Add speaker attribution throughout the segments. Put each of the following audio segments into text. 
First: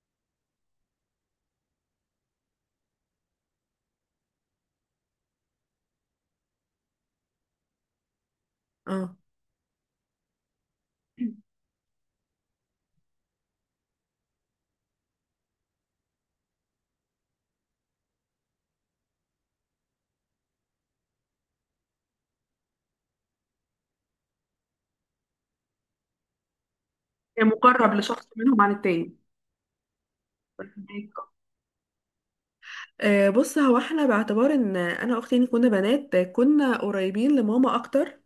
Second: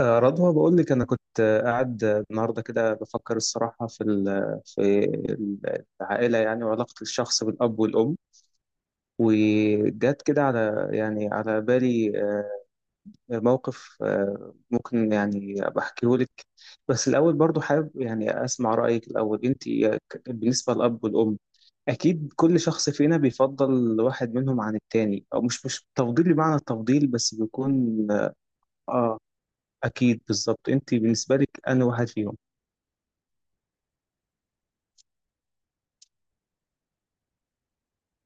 Speaker 1: رضوى بقول لك انا كنت قاعد النهارده كده بفكر الصراحه في العائله يعني وعلاقه الشخص بالاب والام.
Speaker 2: اه
Speaker 1: وجات كده على بالي موقف ممكن يعني بحكيه لك، بس الاول برضو حابب يعني اسمع رايك الاول انت بالنسبه للاب والام. اكيد كل شخص فينا بيفضل واحد منهم عن التاني، او مش تفضيل بمعنى التفضيل، بس
Speaker 2: يعني
Speaker 1: بيكون.
Speaker 2: مقرب لشخص منهم عن التاني
Speaker 1: اه. اكيد بالظبط، انت
Speaker 2: فهمك.
Speaker 1: بالنسبه لك انا واحد فيهم؟
Speaker 2: بص هو احنا باعتبار ان انا واختي يعني كنا بنات كنا قريبين لماما اكتر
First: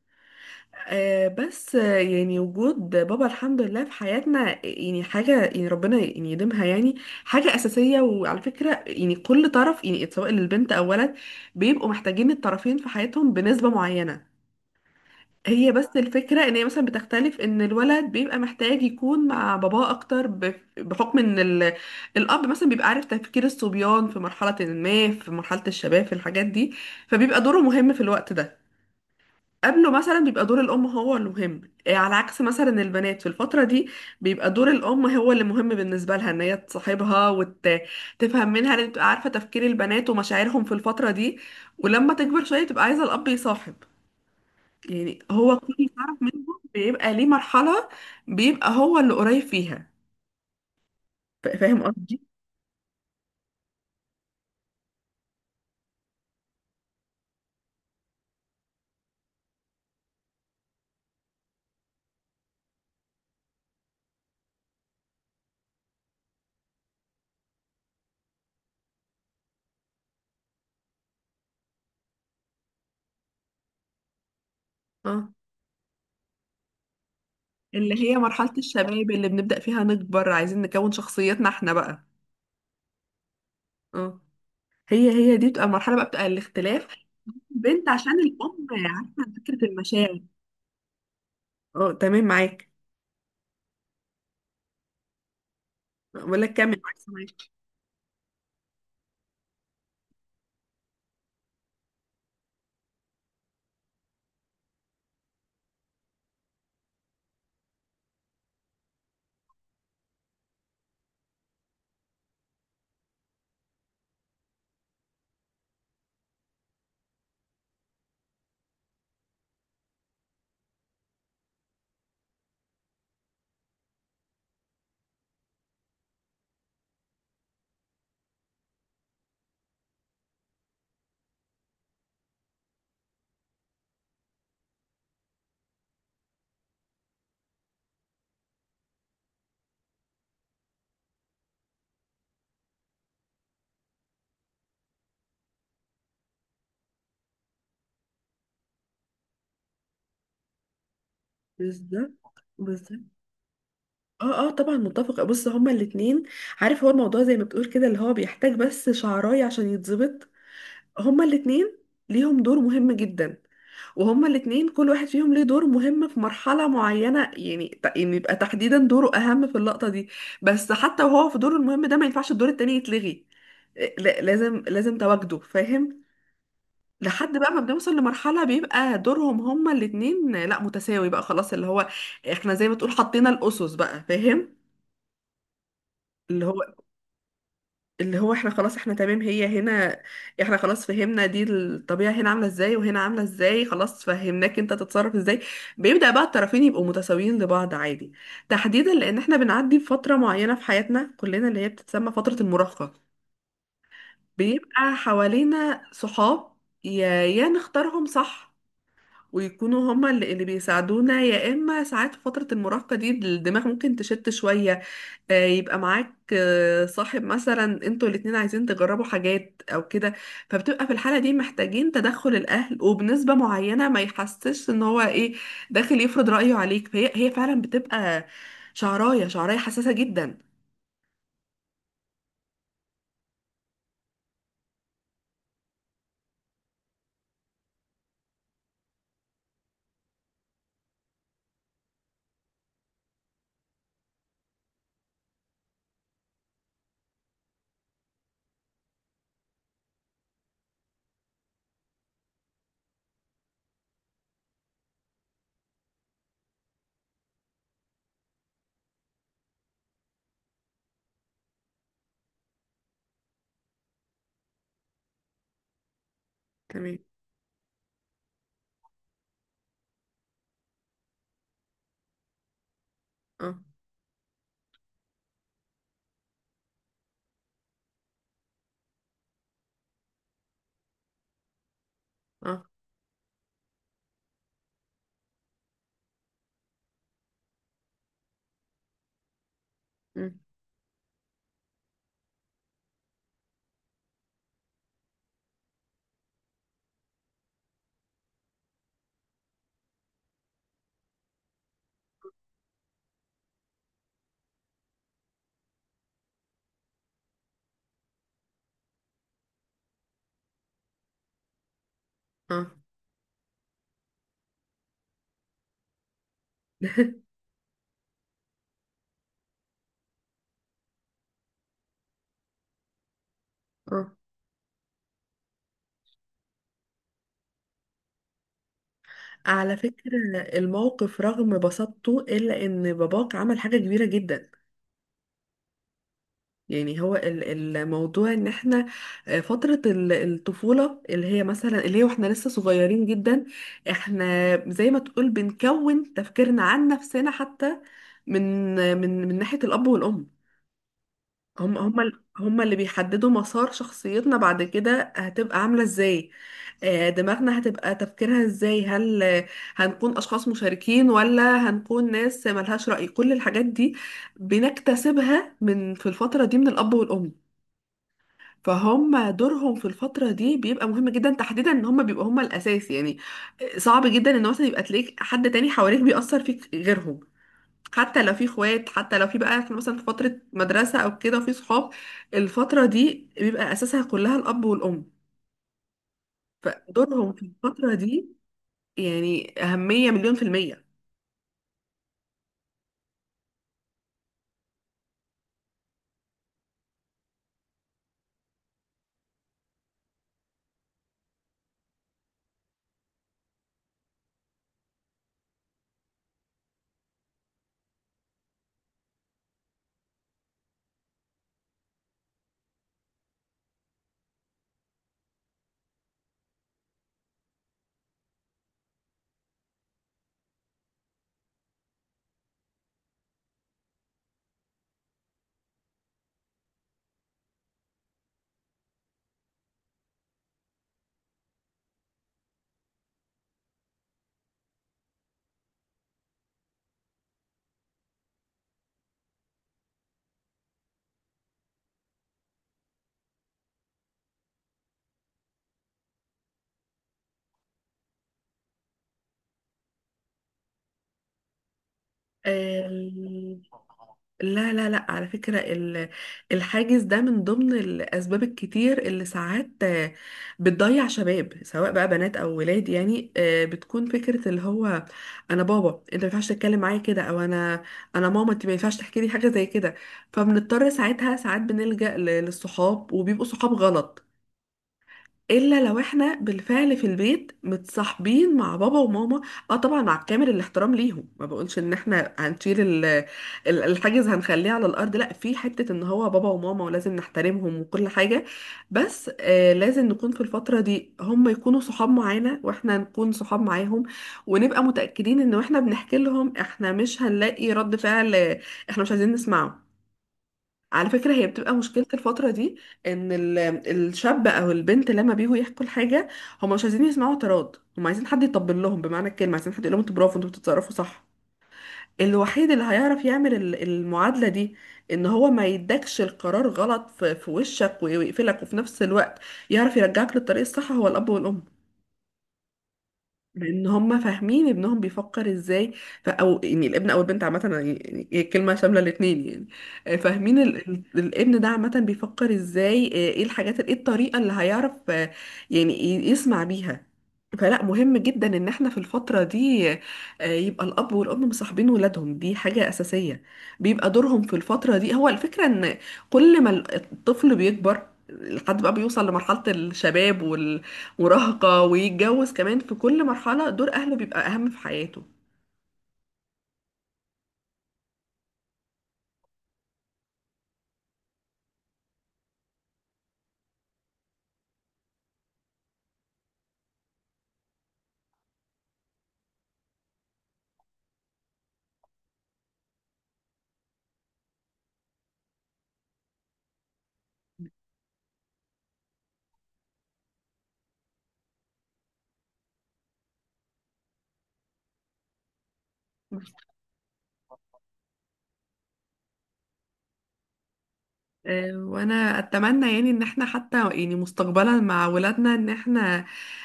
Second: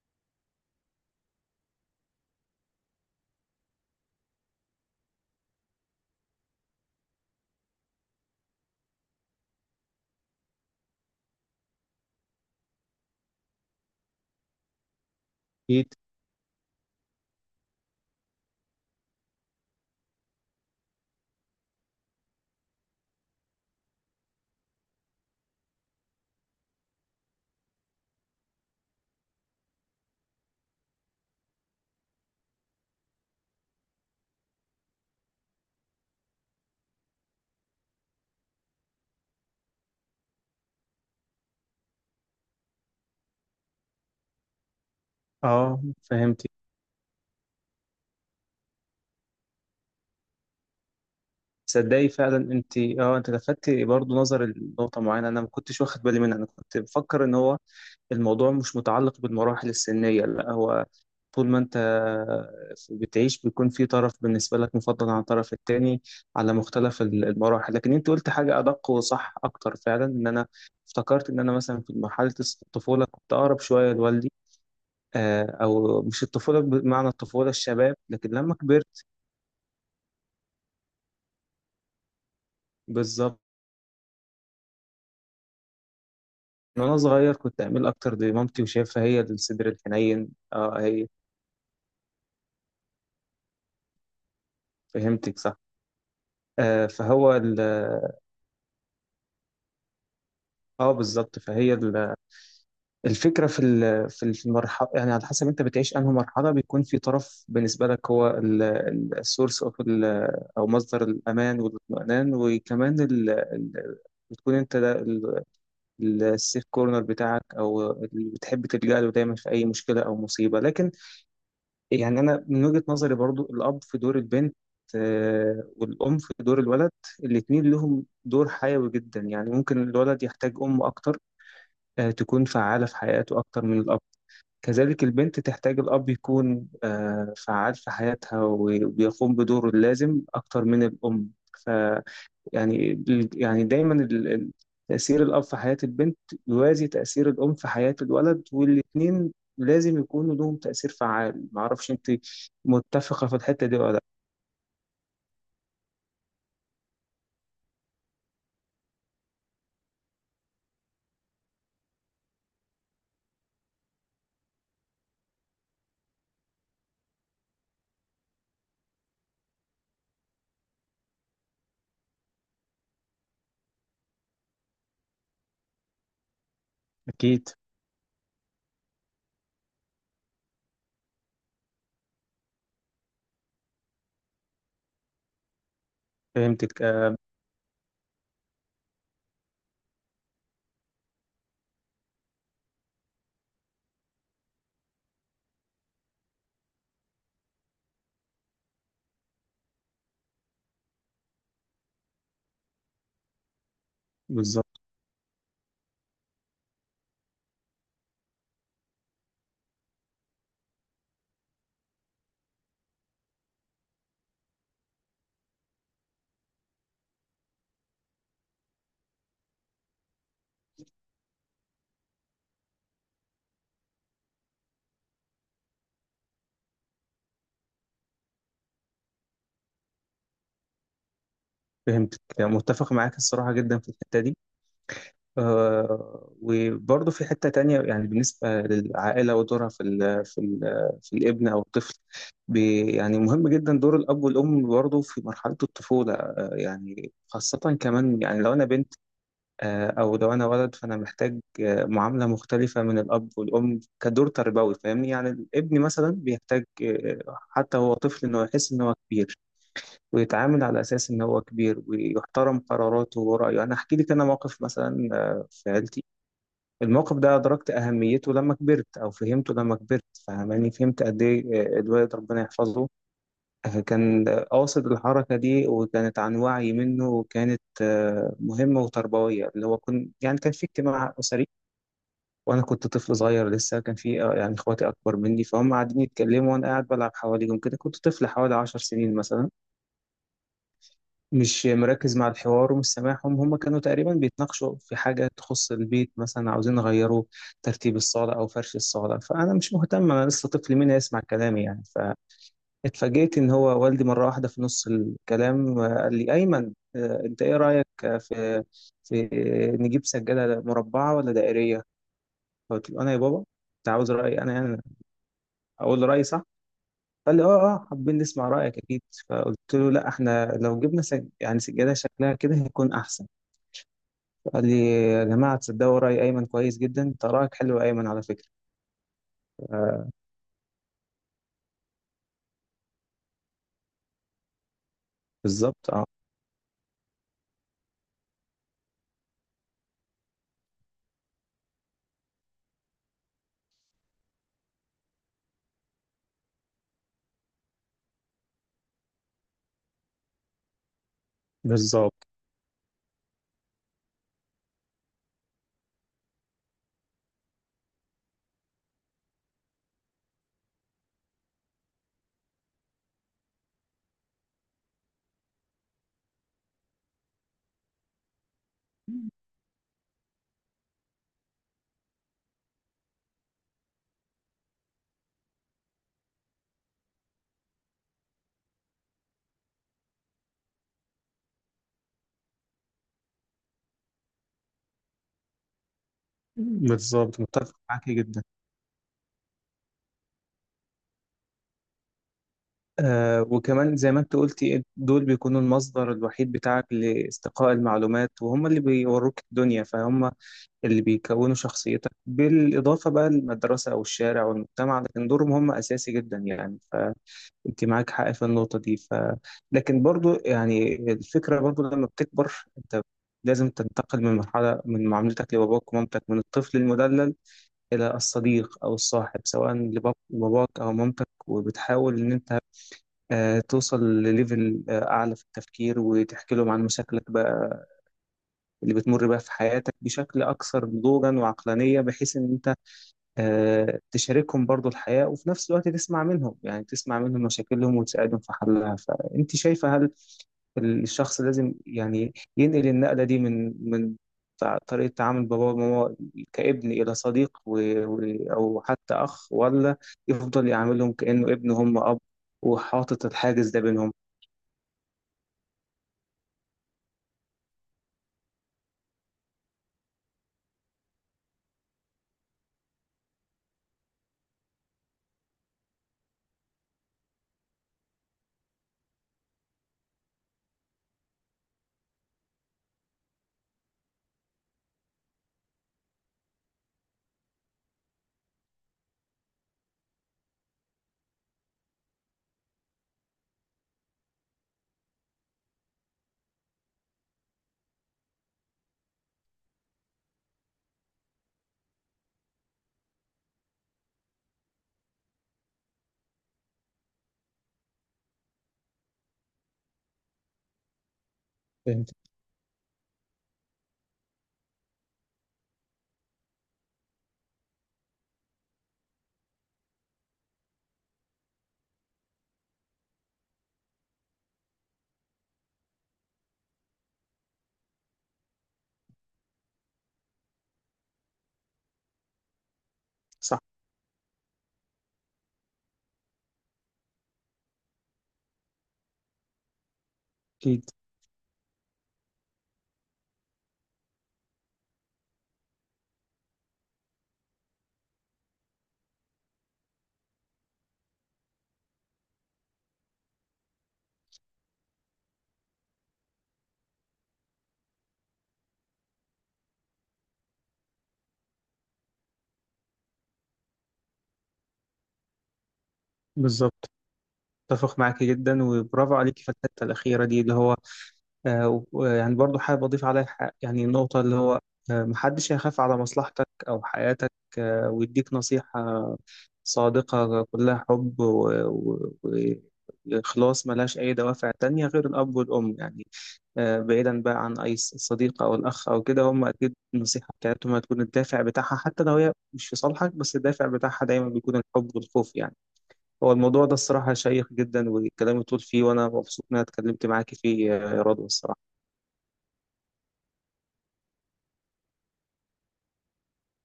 Speaker 2: بس يعني وجود بابا الحمد لله في حياتنا يعني حاجة يعني ربنا يعني يديمها يعني حاجة أساسية. وعلى فكرة يعني كل طرف يعني سواء للبنت أو ولد بيبقوا محتاجين الطرفين في حياتهم بنسبة معينة. هي بس
Speaker 1: اكيد.
Speaker 2: الفكرة ان هي مثلا بتختلف ان الولد بيبقى محتاج يكون مع باباه اكتر بحكم ان الاب مثلا بيبقى عارف تفكير الصبيان في مرحلة ما في مرحلة الشباب في الحاجات دي. فبيبقى دوره مهم في الوقت ده. قبله مثلا بيبقى دور الام هو المهم. إيه، على عكس مثلا البنات في الفترة دي بيبقى دور الام هو اللي مهم بالنسبة لها ان هي تصاحبها وتفهم منها ان تبقى عارفة تفكير البنات ومشاعرهم في الفترة دي. ولما تكبر شوية تبقى عايزة الاب يصاحب. يعني هو
Speaker 1: اه.
Speaker 2: كل طرف
Speaker 1: فهمتي؟
Speaker 2: منهم بيبقى ليه مرحلة بيبقى هو اللي قريب فيها. فاهم
Speaker 1: تصدقي
Speaker 2: قصدي؟
Speaker 1: فعلا انت لفتتي برضو نظر لنقطه معينه، انا ما كنتش واخد بالي منها. انا كنت بفكر ان هو الموضوع مش متعلق بالمراحل السنيه، لا، هو طول ما انت بتعيش بيكون في طرف بالنسبه لك مفضل عن الطرف التاني على مختلف المراحل. لكن انت قلت حاجه ادق وصح اكتر، فعلا، ان انا افتكرت ان انا مثلا في مرحله الطفوله كنت اقرب شويه لوالدي.
Speaker 2: اه،
Speaker 1: او مش الطفوله بمعنى الطفوله، الشباب،
Speaker 2: اللي هي
Speaker 1: لكن
Speaker 2: مرحلة
Speaker 1: لما
Speaker 2: الشباب
Speaker 1: كبرت.
Speaker 2: اللي بنبدأ فيها نكبر عايزين نكون شخصيتنا احنا بقى.
Speaker 1: بالظبط.
Speaker 2: اه، هي دي بتبقى المرحلة بقى بتبقى الاختلاف.
Speaker 1: وانا صغير كنت اميل
Speaker 2: البنت عشان
Speaker 1: اكتر لمامتي
Speaker 2: الأم
Speaker 1: وشايفها هي
Speaker 2: عارفة فكرة
Speaker 1: الصدر
Speaker 2: المشاعر.
Speaker 1: الحنين. اه، هي.
Speaker 2: اه تمام معاك.
Speaker 1: فهمتك صح.
Speaker 2: بقول لك كمل
Speaker 1: آه
Speaker 2: معاك
Speaker 1: فهو
Speaker 2: سامعاك.
Speaker 1: ال- اه بالظبط، الفكره في المرحله، يعني على حسب انت بتعيش انهي مرحله بيكون في طرف بالنسبه لك هو السورس اوف، او مصدر الامان والاطمئنان، وكمان بتكون انت السيف كورنر بتاعك، او اللي بتحب تلجأ له دايما في اي مشكله او مصيبه. لكن يعني انا من وجهه نظري برضو الاب في دور البنت والام في دور الولد، الاتنين لهم دور حيوي جدا. يعني ممكن الولد يحتاج ام اكتر تكون فعاله في حياته اكتر من الاب، كذلك البنت تحتاج الاب يكون فعال في حياتها وبيقوم بدوره اللازم اكتر من الام. يعني يعني دايما تأثير الأب في حياة البنت يوازي تأثير الأم في حياة الولد، والاتنين لازم يكونوا لهم تأثير فعال. معرفش أنت
Speaker 2: بالظبط بالظبط.
Speaker 1: متفقة في الحتة دي ولا لأ؟
Speaker 2: اه اه طبعا متفقة. بص هما الاتنين عارف هو الموضوع زي ما بتقول كده اللي هو بيحتاج بس شعراية عشان يتظبط. هما الاتنين ليهم دور مهم جدا. وهما الاتنين كل واحد فيهم ليه دور مهم في مرحلة معينة يعني يعني يبقى تحديدا دوره أهم في اللقطة دي. بس حتى وهو في دوره المهم ده ما ينفعش الدور التاني يتلغي. لازم لازم تواجده فاهم. لحد
Speaker 1: أكيد.
Speaker 2: بقى ما بنوصل لمرحلة بيبقى دورهم هما الاتنين لا متساوي بقى خلاص اللي هو احنا زي ما تقول حطينا الأسس بقى فاهم. اللي هو
Speaker 1: فهمتك
Speaker 2: اللي هو احنا خلاص احنا تمام هي هنا. احنا خلاص فهمنا دي الطبيعة هنا عاملة ازاي وهنا عاملة ازاي خلاص فهمناك انت تتصرف ازاي. بيبدأ بقى الطرفين يبقوا متساويين لبعض عادي. تحديدا لان احنا بنعدي بفترة معينة في حياتنا كلنا اللي هي بتتسمى فترة المراهقة.
Speaker 1: بالظبط.
Speaker 2: بيبقى حوالينا صحاب يا نختارهم صح ويكونوا هما اللي بيساعدونا. يا اما ساعات في فترة المراهقة دي الدماغ ممكن تشت شوية. يبقى معاك صاحب مثلا انتوا الاتنين عايزين تجربوا حاجات او كده. فبتبقى في الحالة دي محتاجين تدخل الاهل وبنسبة معينة ما يحسش ان هو ايه داخل يفرض رأيه عليك. فهي فعلا بتبقى شعراية شعراية حساسة جدا.
Speaker 1: فهمتك متفق معاك الصراحة جدا في الحتة دي. وبرضه في حتة تانية، يعني بالنسبة للعائلة ودورها في الابن أو الطفل، يعني مهم جدا دور الأب والأم برضه في مرحلة الطفولة. يعني خاصة كمان، يعني لو أنا بنت أو لو أنا ولد، فأنا محتاج معاملة مختلفة من الأب والأم كدور تربوي، فاهمني؟ يعني الابن مثلا بيحتاج حتى هو طفل إنه يحس إن هو كبير، ويتعامل على أساس إن هو كبير، ويحترم قراراته ورأيه. أنا أحكي لك أنا موقف مثلا في عيلتي.
Speaker 2: تمام
Speaker 1: الموقف ده أدركت أهميته لما كبرت أو فهمته لما كبرت، فاهماني فهمت قد إيه. الوالد ربنا يحفظه
Speaker 2: اه
Speaker 1: كان قاصد الحركة دي، وكانت عن وعي منه، وكانت مهمة وتربوية. اللي هو يعني كان في اجتماع أسري، وأنا
Speaker 2: اه
Speaker 1: كنت طفل صغير لسه. كان في يعني إخواتي أكبر مني، فهم قاعدين يتكلموا وأنا قاعد بلعب حواليهم كده، كنت طفل حوالي 10 سنين مثلا،
Speaker 2: مم،
Speaker 1: مش مركز مع الحوار ومش سامعهم. هم كانوا تقريبا بيتناقشوا في حاجة تخص البيت، مثلا عاوزين يغيروا ترتيب الصالة أو فرش الصالة، فأنا مش مهتم، أنا لسه طفل، مين هيسمع كلامي يعني؟ فاتفاجئت إن هو والدي مرة واحدة في نص الكلام قال لي: أيمن، أنت إيه رأيك في نجيب سجادة مربعة ولا دائرية؟
Speaker 2: اه
Speaker 1: قلت له: أنا يا بابا؟ أنت عاوز رأيي أنا يعني؟ أقول له رأيي، صح؟ قال لي: اه، اه، حابين نسمع رأيك اكيد. فقلت له: لا، احنا لو جبنا يعني سجادة شكلها كده هيكون احسن.
Speaker 2: اه.
Speaker 1: قال لي: يا جماعة، تصدقوا رأي أيمن كويس جدا، ده رأيك حلو يا أيمن، على فكرة.
Speaker 2: على
Speaker 1: آه،
Speaker 2: فكرة الموقف رغم بساطته إلا إن باباك عمل حاجة كبيرة جدا.
Speaker 1: بالظبط. اه،
Speaker 2: يعني هو الموضوع ان احنا فترة الطفولة اللي هي مثلا اللي هي واحنا لسه صغيرين جدا. احنا زي ما تقول بنكون تفكيرنا عن نفسنا حتى من ناحية الأب والأم. هم هم ال-
Speaker 1: بالظبط،
Speaker 2: هم اللي بيحددوا مسار شخصيتنا بعد كده هتبقى عاملة ازاي. دماغنا هتبقى تفكيرها ازاي هل هنكون أشخاص مشاركين ولا هنكون ناس ملهاش رأي كل الحاجات دي بنكتسبها من في الفترة دي من الأب والأم. فهم دورهم في الفترة دي بيبقى مهم جدا تحديدا ان هم بيبقوا هم الاساس يعني. صعب جدا ان مثلا يبقى تلاقيك حد تاني حواليك بيأثر فيك غيرهم حتى لو في اخوات حتى لو في بقى في مثلا في فترة مدرسة او كده وفي صحاب. الفترة دي بيبقى اساسها كلها الاب والام. فدورهم
Speaker 1: بالظبط.
Speaker 2: في
Speaker 1: متفق
Speaker 2: الفترة
Speaker 1: معاك
Speaker 2: دي
Speaker 1: جدا.
Speaker 2: يعني اهمية مليون في المية.
Speaker 1: آه، وكمان زي ما انت قلتي، دول بيكونوا المصدر الوحيد بتاعك لاستقاء المعلومات، وهم اللي بيوروك الدنيا، فهم اللي بيكونوا شخصيتك، بالإضافة بقى للمدرسة أو الشارع والمجتمع، لكن دورهم هم أساسي جدا يعني. انت معاك حق في النقطة دي. لكن برضو يعني الفكرة، برضو لما بتكبر انت لازم تنتقل من مرحلة، من معاملتك لباباك ومامتك من الطفل المدلل إلى الصديق أو الصاحب، سواء لباباك أو مامتك، وبتحاول إن أنت توصل لليفل أعلى في التفكير، وتحكي لهم عن مشاكلك بقى اللي بتمر بيها في حياتك بشكل أكثر نضوجا وعقلانية، بحيث إن تشاركهم برضو الحياة، وفي نفس الوقت تسمع منهم، يعني تسمع منهم مشاكلهم وتساعدهم في حلها. فأنت شايفة هل الشخص لازم يعني ينقل النقلة دي من طريقة تعامل بابا وماما كابن إلى صديق، و... أو حتى أخ، ولا يفضل يعاملهم كأنه ابن هم أب،
Speaker 2: آه،
Speaker 1: وحاطط الحاجز ده بينهم؟
Speaker 2: لا لا لا على فكرة الحاجز ده من ضمن الأسباب الكتير اللي ساعات بتضيع شباب سواء بقى بنات أو ولاد يعني بتكون فكرة اللي هو أنا بابا أنت ما ينفعش تتكلم معايا كده أو أنا أنا ماما أنت ما ينفعش تحكي لي حاجة زي كده. فبنضطر ساعتها ساعات بنلجأ للصحاب وبيبقوا صحاب غلط. الا لو احنا بالفعل في البيت متصاحبين مع بابا وماما. اه طبعا مع كامل الاحترام ليهم ما بقولش ان احنا هنشيل الحاجز هنخليه على الارض لا في حتة ان هو بابا وماما ولازم نحترمهم وكل حاجة. بس آه لازم نكون في الفترة دي هم يكونوا صحاب معانا واحنا نكون صحاب معاهم ونبقى متأكدين ان احنا بنحكي لهم احنا مش هنلاقي رد فعل احنا مش عايزين نسمعه. على فكرة هي بتبقى مشكلة
Speaker 1: فهمت،
Speaker 2: الفترة دي ان الشاب او البنت لما بيجوا يحكوا الحاجة هم مش عايزين يسمعوا اعتراض هم عايزين حد يطبل لهم بمعنى الكلمة عايزين حد يقول لهم انتوا برافو انتوا بتتصرفوا صح. الوحيد اللي هيعرف يعمل المعادلة دي ان هو ما يدكش القرار غلط في وشك ويقفلك وفي نفس الوقت يعرف يرجعك للطريق الصح هو الاب والام.
Speaker 1: صح،
Speaker 2: لان هم فاهمين ابنهم بيفكر ازاي. او يعني الابن او البنت عامه أنا يعني هي الكلمه شامله الاثنين يعني فاهمين
Speaker 1: أكيد،
Speaker 2: الابن ده عامه بيفكر ازاي ايه الحاجات ايه الطريقه اللي هيعرف يعني يسمع بيها. فلا مهم جدا ان احنا في الفتره دي يبقى الاب والام مصاحبين ولادهم دي حاجه اساسيه. بيبقى دورهم في الفتره دي هو الفكره ان كل ما الطفل بيكبر لحد بقى بيوصل لمرحله الشباب مراهقة ويتجوز كمان في كل مرحلة دور أهله بيبقى أهم في حياته.
Speaker 1: بالظبط. اتفق معاكي جدا، وبرافو عليكي في الحتة الأخيرة دي، اللي هو ويعني برضو حابب أضيف عليها، يعني النقطة اللي هو محدش هيخاف على مصلحتك أو حياتك ويديك نصيحة صادقة كلها حب وإخلاص، ملهاش أي دوافع تانية غير الأب والأم يعني. بعيدا بقى عن أي صديق أو الأخ أو كده، هم أكيد النصيحة بتاعتهم هتكون الدافع بتاعها، حتى لو هي مش في صالحك، بس الدافع بتاعها دايما بيكون الحب والخوف يعني. هو الموضوع ده الصراحة شيق جدا، والكلام يطول فيه، وأنا مبسوط إن أنا اتكلمت معاكي فيه يا رضوى الصراحة.
Speaker 2: وأنا أتمنى يعني إن احنا حتى يعني مستقبلا مع ولادنا إن احنا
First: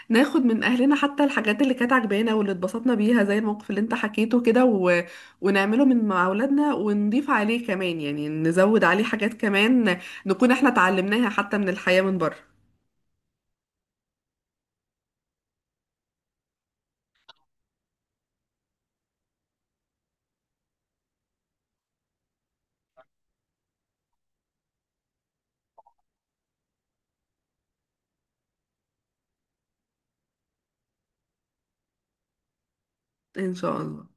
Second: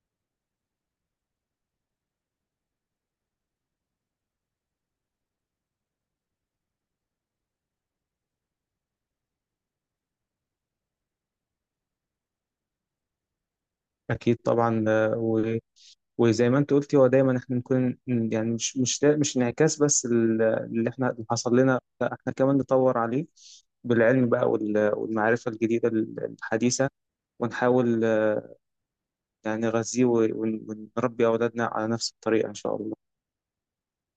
Speaker 2: ناخد من أهلنا حتى الحاجات اللي كانت عجبانا واللي اتبسطنا بيها زي الموقف اللي انت حكيته كده ونعمله من مع ولادنا ونضيف عليه كمان يعني نزود عليه حاجات كمان نكون احنا اتعلمناها حتى من الحياة من بره.
Speaker 1: أكيد طبعا. وزي ما أنت قلتي، هو دايما إحنا نكون يعني، مش دا مش انعكاس بس اللي إحنا اللي حصل لنا، لا، إحنا كمان نطور عليه بالعلم بقى والمعرفة الجديدة الحديثة، ونحاول يعني نغذيه ونربي أولادنا على نفس الطريقة إن شاء الله.
Speaker 2: إن شاء الله